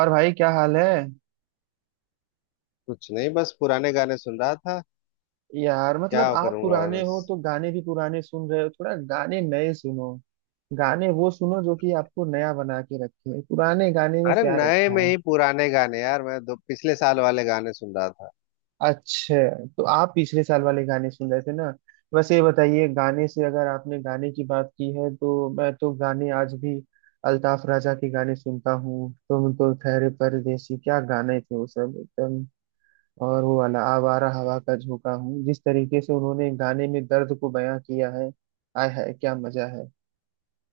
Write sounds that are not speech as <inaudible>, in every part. और भाई क्या हाल है। कुछ नहीं, बस पुराने गाने सुन रहा था। यार क्या मतलब आप करूंगा, और पुराने हो बस-। तो गाने भी पुराने सुन रहे हो, थोड़ा गाने नए सुनो। गाने वो सुनो जो कि आपको नया बना के रखे, पुराने गाने में अरे क्या नए रखा में है। ही पुराने गाने यार। मैं दो पिछले साल वाले गाने सुन रहा था। अच्छा, तो आप पिछले साल वाले गाने सुन रहे थे ना। वैसे ये बताइए, गाने से अगर आपने गाने की बात की है तो मैं तो गाने आज भी अल्ताफ राजा के गाने सुनता हूँ। तुम तो ठहरे परदेसी, क्या गाने थे वो, सब एकदम। और वो वाला आवारा हवा का झोंका हूँ, जिस तरीके से उन्होंने गाने में दर्द को बयां किया है, आय हाय क्या मजा है।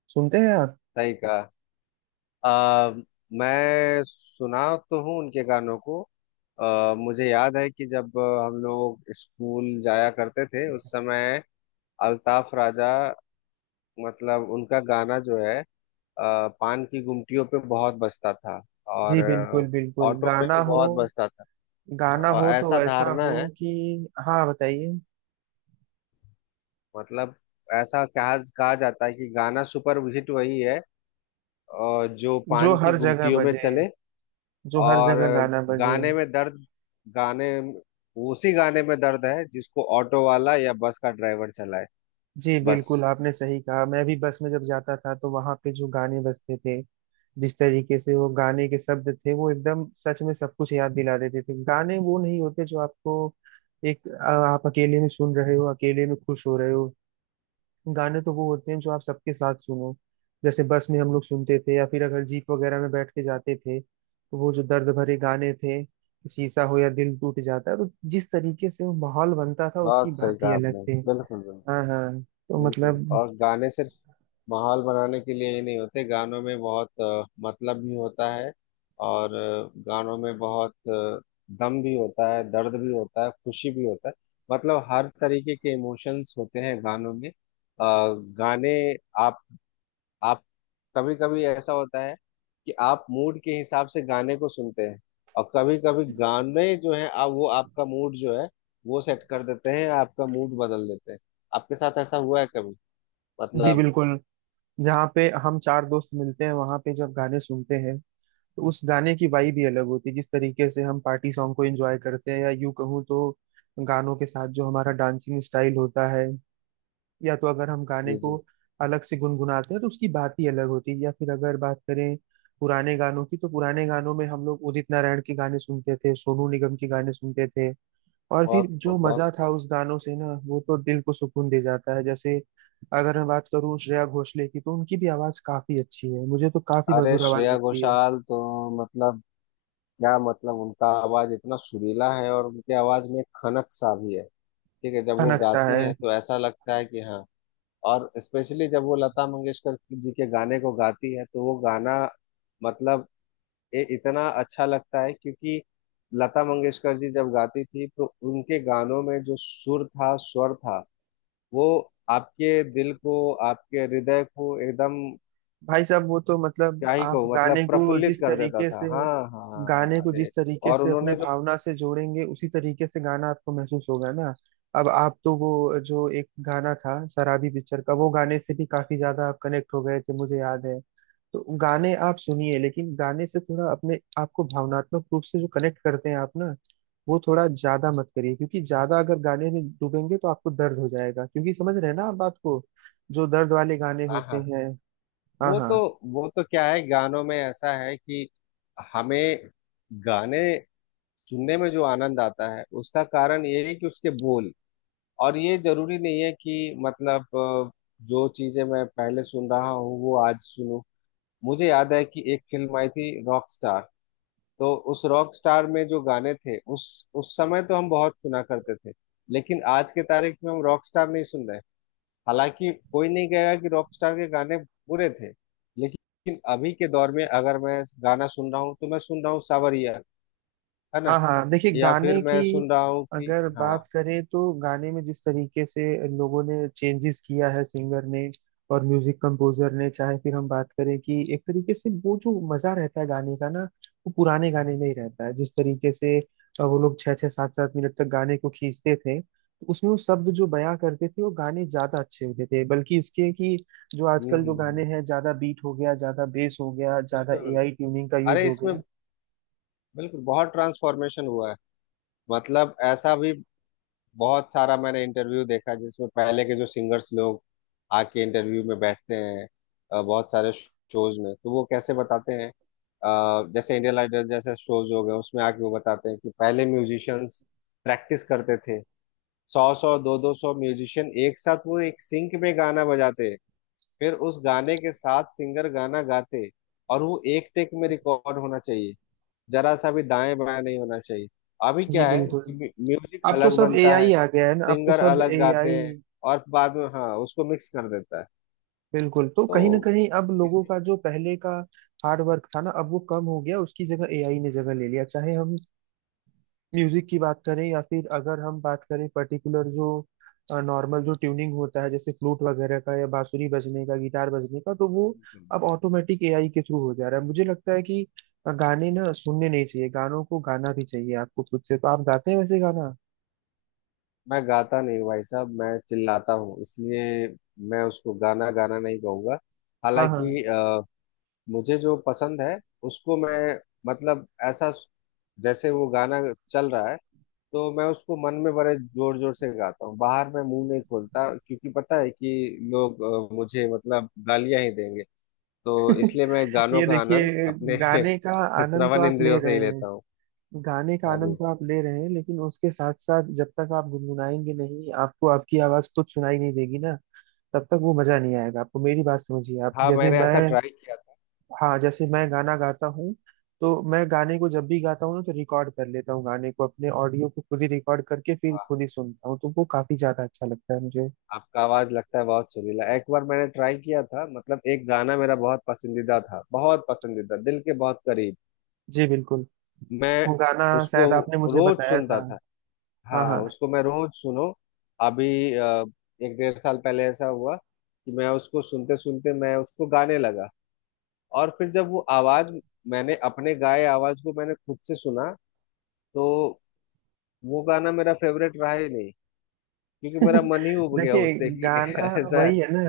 सुनते हैं आप। सही कहा। आ, मैं सुना तो हूँ उनके गानों को। मुझे याद है कि जब हम लोग स्कूल जाया करते थे उस समय अल्ताफ राजा, मतलब उनका गाना जो है, पान की गुमटियों पे बहुत बजता था। और जी बिल्कुल बिल्कुल, ऑटो में गाना भी हो, बहुत बजता था। गाना और हो तो ऐसा वैसा धारणा हो है, कि हाँ बताइए। मतलब ऐसा कहा कहा जाता है कि गाना सुपर हिट वही है, और जो जो पान की हर जगह गुमटियों में बजे, चले। जो हर और जगह गाना बजे। गाने में दर्द गाने उसी गाने में दर्द है जिसको ऑटो वाला या बस का ड्राइवर चलाए। जी बस। बिल्कुल, आपने सही कहा। मैं भी बस में जब जाता था तो वहां पे जो गाने बजते थे, जिस तरीके से वो गाने के शब्द थे, वो एकदम सच में सब कुछ याद दिला देते थे। गाने वो नहीं होते जो आपको आप अकेले में सुन रहे हो, अकेले में खुश हो रहे हो। गाने तो वो होते हैं जो आप सबके साथ सुनो, जैसे बस में हम लोग सुनते थे या फिर अगर जीप वगैरह में बैठ के जाते थे, तो वो जो दर्द भरे गाने थे, शीशा हो या दिल टूट जाता है, तो जिस तरीके से वो माहौल बनता था उसकी बहुत सही बात ही कहा अलग आपने, थी। बिल्कुल बिल्कुल। हाँ हाँ, तो बिल्कुल। मतलब। और गाने सिर्फ माहौल बनाने के लिए ही नहीं होते, गानों में बहुत मतलब भी होता है। और गानों में बहुत दम भी होता है, दर्द भी होता है, खुशी भी होता है। मतलब हर तरीके के इमोशंस होते हैं गानों में। अ, गाने आप आप कभी कभी ऐसा होता है कि आप मूड के हिसाब से गाने को सुनते हैं। और कभी कभी गाने जो है, आप वो, आपका मूड जो है वो सेट कर देते हैं, आपका मूड बदल देते हैं। आपके साथ ऐसा हुआ है कभी? जी मतलब। बिल्कुल, जहाँ पे हम चार दोस्त मिलते हैं वहां पे जब गाने सुनते हैं, तो उस गाने की वाइब ही अलग होती है। जिस तरीके से हम पार्टी सॉन्ग को एंजॉय करते हैं, या यूं कहूँ तो गानों के साथ जो हमारा डांसिंग स्टाइल होता है, या तो अगर हम गाने को जी। अलग से गुनगुनाते हैं तो उसकी बात ही अलग होती है। या फिर अगर बात करें पुराने गानों की, तो पुराने गानों में हम लोग उदित नारायण के गाने सुनते थे, सोनू निगम के गाने सुनते थे, और फिर बहुत जो खूब, बहुत मजा था खूब। उस गानों से ना, वो तो दिल को सुकून दे जाता है। जैसे अगर मैं बात करूँ श्रेया घोषाल की, तो उनकी भी आवाज काफी अच्छी है, मुझे तो काफी अरे मधुर आवाज श्रेया लगती है। घोषाल तो, मतलब, क्या मतलब, उनका आवाज इतना सुरीला है, और उनके आवाज में खनक सा भी है। ठीक है, जब का वो नक्शा गाती है। है तो ऐसा लगता है कि हाँ। और स्पेशली जब वो लता मंगेशकर जी के गाने को गाती है तो वो गाना, मतलब, ये इतना अच्छा लगता है क्योंकि लता मंगेशकर जी जब गाती थी तो उनके गानों में जो सुर था, स्वर था, वो आपके दिल को, आपके हृदय को एकदम, भाई साहब वो तो मतलब, क्या ही आप कहूँ, मतलब गाने को प्रफुल्लित जिस कर देता तरीके था। से, हाँ, हाँ हाँ, गाने हाँ, को जिस अरे, तरीके और से अपने उन्होंने जो। भावना से जोड़ेंगे, उसी तरीके से गाना आपको महसूस होगा ना। अब आप तो वो जो एक गाना था शराबी पिक्चर का, वो गाने से भी काफी ज्यादा आप कनेक्ट हो गए थे, मुझे याद है। तो गाने आप सुनिए, लेकिन गाने से थोड़ा अपने आपको भावनात्मक रूप से जो कनेक्ट करते हैं आप ना, वो थोड़ा ज्यादा मत करिए, क्योंकि ज्यादा अगर गाने में डूबेंगे तो आपको दर्द हो जाएगा, क्योंकि समझ रहे हैं ना आप बात को, जो दर्द वाले गाने हाँ होते हाँ। हैं। हाँ वो हाँ। तो वो तो क्या है, गानों में ऐसा है कि हमें गाने सुनने में जो आनंद आता है उसका कारण ये है कि उसके बोल। और ये जरूरी नहीं है कि मतलब, जो चीजें मैं पहले सुन रहा हूँ वो आज सुनूं। मुझे याद है कि एक फिल्म आई थी रॉक। तो उस रॉक स्टार में जो गाने थे उस समय तो हम बहुत सुना करते थे। लेकिन आज के तारीख में हम रॉक स्टार नहीं सुन रहे। हालांकि कोई नहीं कहेगा कि रॉक स्टार के गाने बुरे थे। लेकिन अभी के दौर में अगर मैं गाना सुन रहा हूँ तो मैं सुन रहा हूँ सावरिया, है ना। हाँ हाँ, देखिए या फिर गाने की मैं सुन रहा हूँ कि अगर हाँ। बात करें, तो गाने में जिस तरीके से लोगों ने चेंजेस किया है, सिंगर ने और म्यूजिक कंपोजर ने, चाहे फिर हम बात करें, कि एक तरीके से वो जो मजा रहता है गाने का ना, वो पुराने गाने में ही रहता है। जिस तरीके से वो लोग छः छः सात सात मिनट तक गाने को खींचते थे, तो उसमें वो शब्द जो बयां करते थे, वो गाने ज्यादा अच्छे होते थे, बल्कि इसके कि जो आजकल जो गाने हम्म। हैं, ज्यादा बीट हो गया, ज्यादा बेस हो गया, ज्यादा बिल्कुल बिल्कुल। एआई ट्यूनिंग का यूज अरे हो इसमें गया। बिल्कुल बहुत ट्रांसफॉर्मेशन हुआ है। मतलब ऐसा भी बहुत सारा मैंने इंटरव्यू देखा जिसमें पहले के जो सिंगर्स लोग आके इंटरव्यू में बैठते हैं। बहुत सारे शोज में तो वो कैसे बताते हैं, जैसे इंडियन आइडल जैसे शोज हो गए, उसमें आके वो बताते हैं कि पहले म्यूजिशियंस प्रैक्टिस करते थे, 100-100, 200-200 म्यूजिशियन एक साथ, वो एक सिंक में गाना बजाते, फिर उस गाने के साथ सिंगर गाना गाते, और वो एक टेक में रिकॉर्ड होना चाहिए, जरा सा भी दाएं बाएं नहीं होना चाहिए। अभी जी क्या है कि बिल्कुल, म्यूजिक अब तो अलग सब बनता एआई है, आ गया है ना, अब तो सिंगर सब अलग गाते एआई। हैं, और बाद में हाँ, उसको मिक्स कर देता है, बिल्कुल, तो कहीं ना तो कहीं अब लोगों इसी। का जो पहले का हार्ड वर्क था ना, अब वो कम हो गया, उसकी जगह एआई ने जगह ले लिया। चाहे हम म्यूजिक की बात करें, या फिर अगर हम बात करें पर्टिकुलर जो नॉर्मल जो ट्यूनिंग होता है, जैसे फ्लूट वगैरह का या बांसुरी बजने का, गिटार बजने का, तो वो बिल्कुल, अब बिल्कुल। ऑटोमेटिक एआई के थ्रू हो जा रहा है। मुझे लगता है कि गाने ना सुनने नहीं चाहिए, गानों को गाना भी चाहिए आपको खुद से। तो आप गाते हैं वैसे गाना? मैं गाता नहीं हूँ भाई साहब, मैं चिल्लाता हूँ, इसलिए मैं उसको गाना गाना नहीं कहूँगा। हाँ हाँ, हालांकि मुझे जो पसंद है उसको मैं, मतलब ऐसा, जैसे वो गाना चल रहा है तो मैं उसको मन में बड़े जोर जोर से गाता हूँ, बाहर मैं मुंह नहीं खोलता क्योंकि पता है कि लोग मुझे मतलब गालियां ही देंगे। तो इसलिए मैं गानों ये का आनंद देखिए, अपने गाने का <laughs> आनंद तो श्रवण आप ले इंद्रियों से ही रहे लेता हूँ। हैं, गाने का हाँ आनंद जी। तो आप ले रहे हैं, लेकिन उसके साथ साथ जब तक आप गुनगुनाएंगे नहीं, आपको आपकी आवाज खुद सुनाई नहीं देगी ना, तब तक वो मजा नहीं आएगा आपको। मेरी बात समझिए आप, हाँ, जैसे मैंने ऐसा मैं, ट्राई किया था। हाँ जैसे मैं गाना गाता हूँ, तो मैं गाने को जब भी गाता हूँ ना, तो रिकॉर्ड कर लेता हूँ गाने को, अपने ऑडियो को खुद ही रिकॉर्ड करके फिर वाह, खुद ही सुनता हूँ, तो वो काफी ज्यादा अच्छा लगता है मुझे। आपका आवाज लगता है बहुत सुरीला। एक बार मैंने ट्राई किया था, मतलब एक गाना मेरा बहुत पसंदीदा था, बहुत पसंदीदा, दिल के बहुत करीब। जी बिल्कुल, मैं वो गाना उसको शायद आपने मुझे रोज बताया था। सुनता था। हाँ हाँ, हाँ। उसको मैं रोज सुनो। अभी अ, 1-1.5 साल पहले ऐसा हुआ कि मैं उसको सुनते सुनते मैं उसको गाने लगा। और फिर जब वो आवाज मैंने अपने गाए आवाज को मैंने खुद से सुना, तो वो गाना मेरा फेवरेट रहा ही नहीं, क्योंकि मेरा <laughs> मन ही उब गया देखिए, उससे कि गाना <laughs> ऐसा है। वही है ना,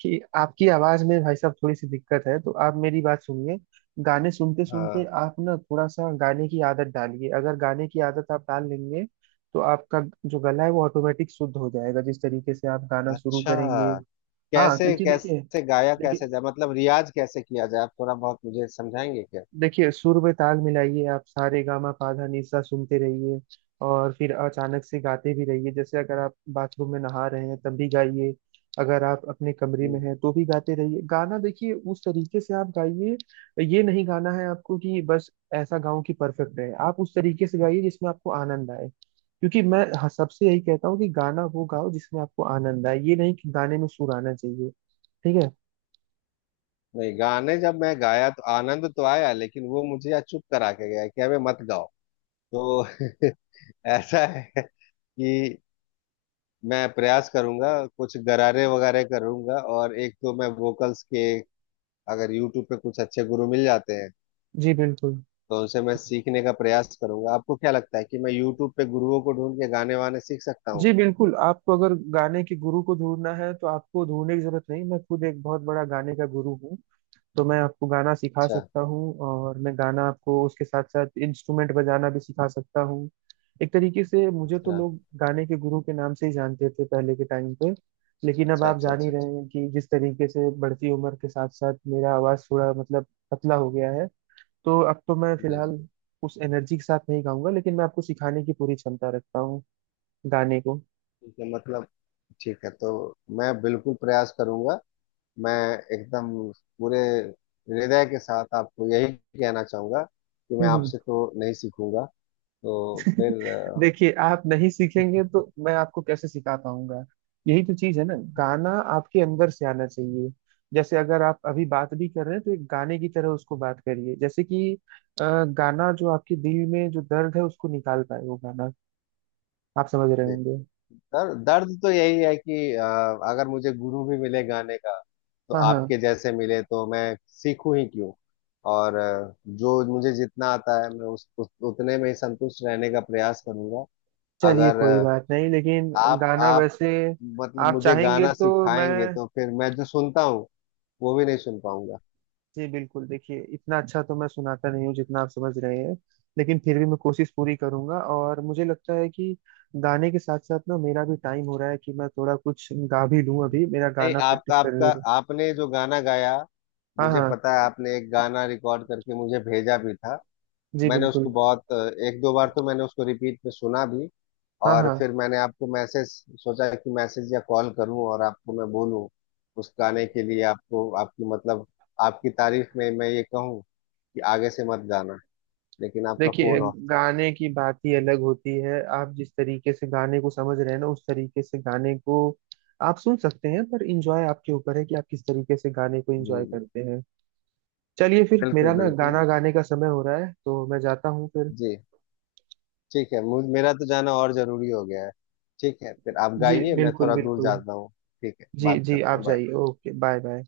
कि आपकी आवाज में भाई साहब थोड़ी सी दिक्कत है, तो आप मेरी बात सुनिए, गाने सुनते सुनते हाँ, आप ना थोड़ा सा गाने की आदत डालिए। अगर गाने की आदत आप डाल लेंगे, तो आपका जो गला है वो ऑटोमेटिक शुद्ध हो जाएगा, जिस तरीके से आप गाना शुरू अच्छा, करेंगे। हाँ कैसे क्योंकि देखिए, कैसे गाया, कैसे देखिए जाए, मतलब रियाज कैसे किया जाए, आप थोड़ा बहुत मुझे समझाएंगे क्या? देखिए सुर में ताल मिलाइए आप, सारे गामा पाधा निसा सुनते रहिए, और फिर अचानक से गाते भी रहिए। जैसे अगर आप बाथरूम में नहा रहे हैं तब भी गाइए, अगर आप अपने कमरे में हम्म। हैं तो भी गाते रहिए। गाना देखिए उस तरीके से आप गाइए, ये नहीं गाना है आपको कि बस ऐसा गाऊं कि परफेक्ट रहे। आप उस तरीके से गाइए जिसमें आपको आनंद आए, क्योंकि मैं सबसे यही कहता हूँ कि गाना वो गाओ जिसमें आपको आनंद आए, ये नहीं कि गाने में सुर आना चाहिए। ठीक है। नहीं गाने, जब मैं गाया तो आनंद तो आया, लेकिन वो मुझे आज चुप करा के गया कि अबे मत गाओ। तो <laughs> ऐसा है कि मैं प्रयास करूंगा, कुछ गरारे वगैरह करूंगा, और एक तो मैं वोकल्स के, अगर यूट्यूब पे कुछ अच्छे गुरु मिल जाते हैं जी बिल्कुल, तो उनसे मैं सीखने का प्रयास करूंगा। आपको क्या लगता है कि मैं यूट्यूब पे गुरुओं को ढूंढ के गाने वाने सीख सकता हूँ? जी बिल्कुल, आपको अगर गाने के गुरु को ढूंढना है, तो आपको ढूंढने की जरूरत नहीं, मैं खुद एक बहुत बड़ा गाने का गुरु हूँ। तो मैं आपको गाना सिखा अच्छा सकता हूँ, और मैं गाना आपको उसके साथ साथ इंस्ट्रूमेंट बजाना भी सिखा सकता हूँ। एक तरीके से मुझे तो अच्छा लोग गाने के गुरु के नाम से ही जानते थे पहले के टाइम पे। लेकिन अब अच्छा आप अच्छा, जान ही अच्छा अच्छा, रहे हैं कि जिस तरीके से बढ़ती उम्र के साथ साथ मेरा आवाज थोड़ा मतलब पतला हो गया है, तो अब तो मैं जी फिलहाल जी। उस एनर्जी के साथ नहीं गाऊंगा, लेकिन मैं आपको सिखाने की पूरी क्षमता रखता हूँ गाने को। ठीक है, मतलब ठीक है, तो मैं बिल्कुल प्रयास करूंगा। मैं एकदम पूरे हृदय के साथ आपको यही कहना चाहूंगा कि मैं हम्म हम्म। आपसे तो नहीं सीखूंगा। तो फिर देखिए, आप नहीं सीखेंगे तो मैं आपको कैसे सिखा पाऊंगा, यही तो चीज है ना। गाना आपके अंदर से आना चाहिए, जैसे अगर आप अभी बात भी कर रहे हैं तो एक गाने की तरह उसको बात करिए, जैसे कि अ, गाना जो आपके दिल में जो दर्द है उसको निकाल पाए, वो गाना। आप समझ रहे दे- होंगे। दर्द दर्द तो यही है कि अगर मुझे गुरु भी मिले गाने का, तो हाँ हाँ, आपके जैसे मिले तो मैं सीखूं ही क्यों। और जो मुझे जितना आता है मैं उस उतने में ही संतुष्ट रहने का प्रयास करूंगा। चलिए अगर कोई बात नहीं, लेकिन आप गाना आप वैसे मतलब आप मुझे चाहेंगे गाना तो मैं, सिखाएंगे तो फिर मैं जो सुनता हूँ वो भी नहीं सुन पाऊंगा। जी बिल्कुल, देखिए इतना अच्छा तो मैं सुनाता नहीं हूँ जितना आप समझ रहे हैं, लेकिन फिर भी मैं कोशिश पूरी करूंगा। और मुझे लगता है कि गाने के साथ साथ ना मेरा भी टाइम हो रहा है, कि मैं थोड़ा कुछ गा भी लूँ, अभी मेरा नहीं, गाना आपका प्रैक्टिस आपका करने में। आपने जो गाना गाया, हाँ मुझे हाँ। पता है, आपने एक गाना रिकॉर्ड करके मुझे भेजा भी था। जी मैंने उसको बिल्कुल। बहुत, 1-2 बार तो मैंने उसको रिपीट में सुना भी। हाँ और हाँ, फिर मैंने आपको मैसेज सोचा कि मैसेज या कॉल करूं और आपको मैं बोलूं, उस गाने के लिए आपको आपकी, मतलब आपकी तारीफ में मैं ये कहूं कि आगे से मत गाना, लेकिन आपका देखिए फोन ऑफ। गाने की बात ही अलग होती है, आप जिस तरीके से गाने को समझ रहे हैं ना, उस तरीके से गाने को आप सुन सकते हैं, पर इंजॉय आपके ऊपर है कि आप किस तरीके से गाने को इंजॉय जी जी, करते हैं। चलिए फिर मेरा बिल्कुल ना बिल्कुल, गाना गाने का समय हो रहा है, तो मैं जाता हूँ फिर। जी। ठीक है, मुझ मेरा तो जाना और जरूरी हो गया है। ठीक है, फिर आप जी गाइए, मैं बिल्कुल थोड़ा दूर बिल्कुल। जाता हूँ। ठीक है, जी बात जी, करते आप हैं, बाय। जाइए, ओके बाय बाय।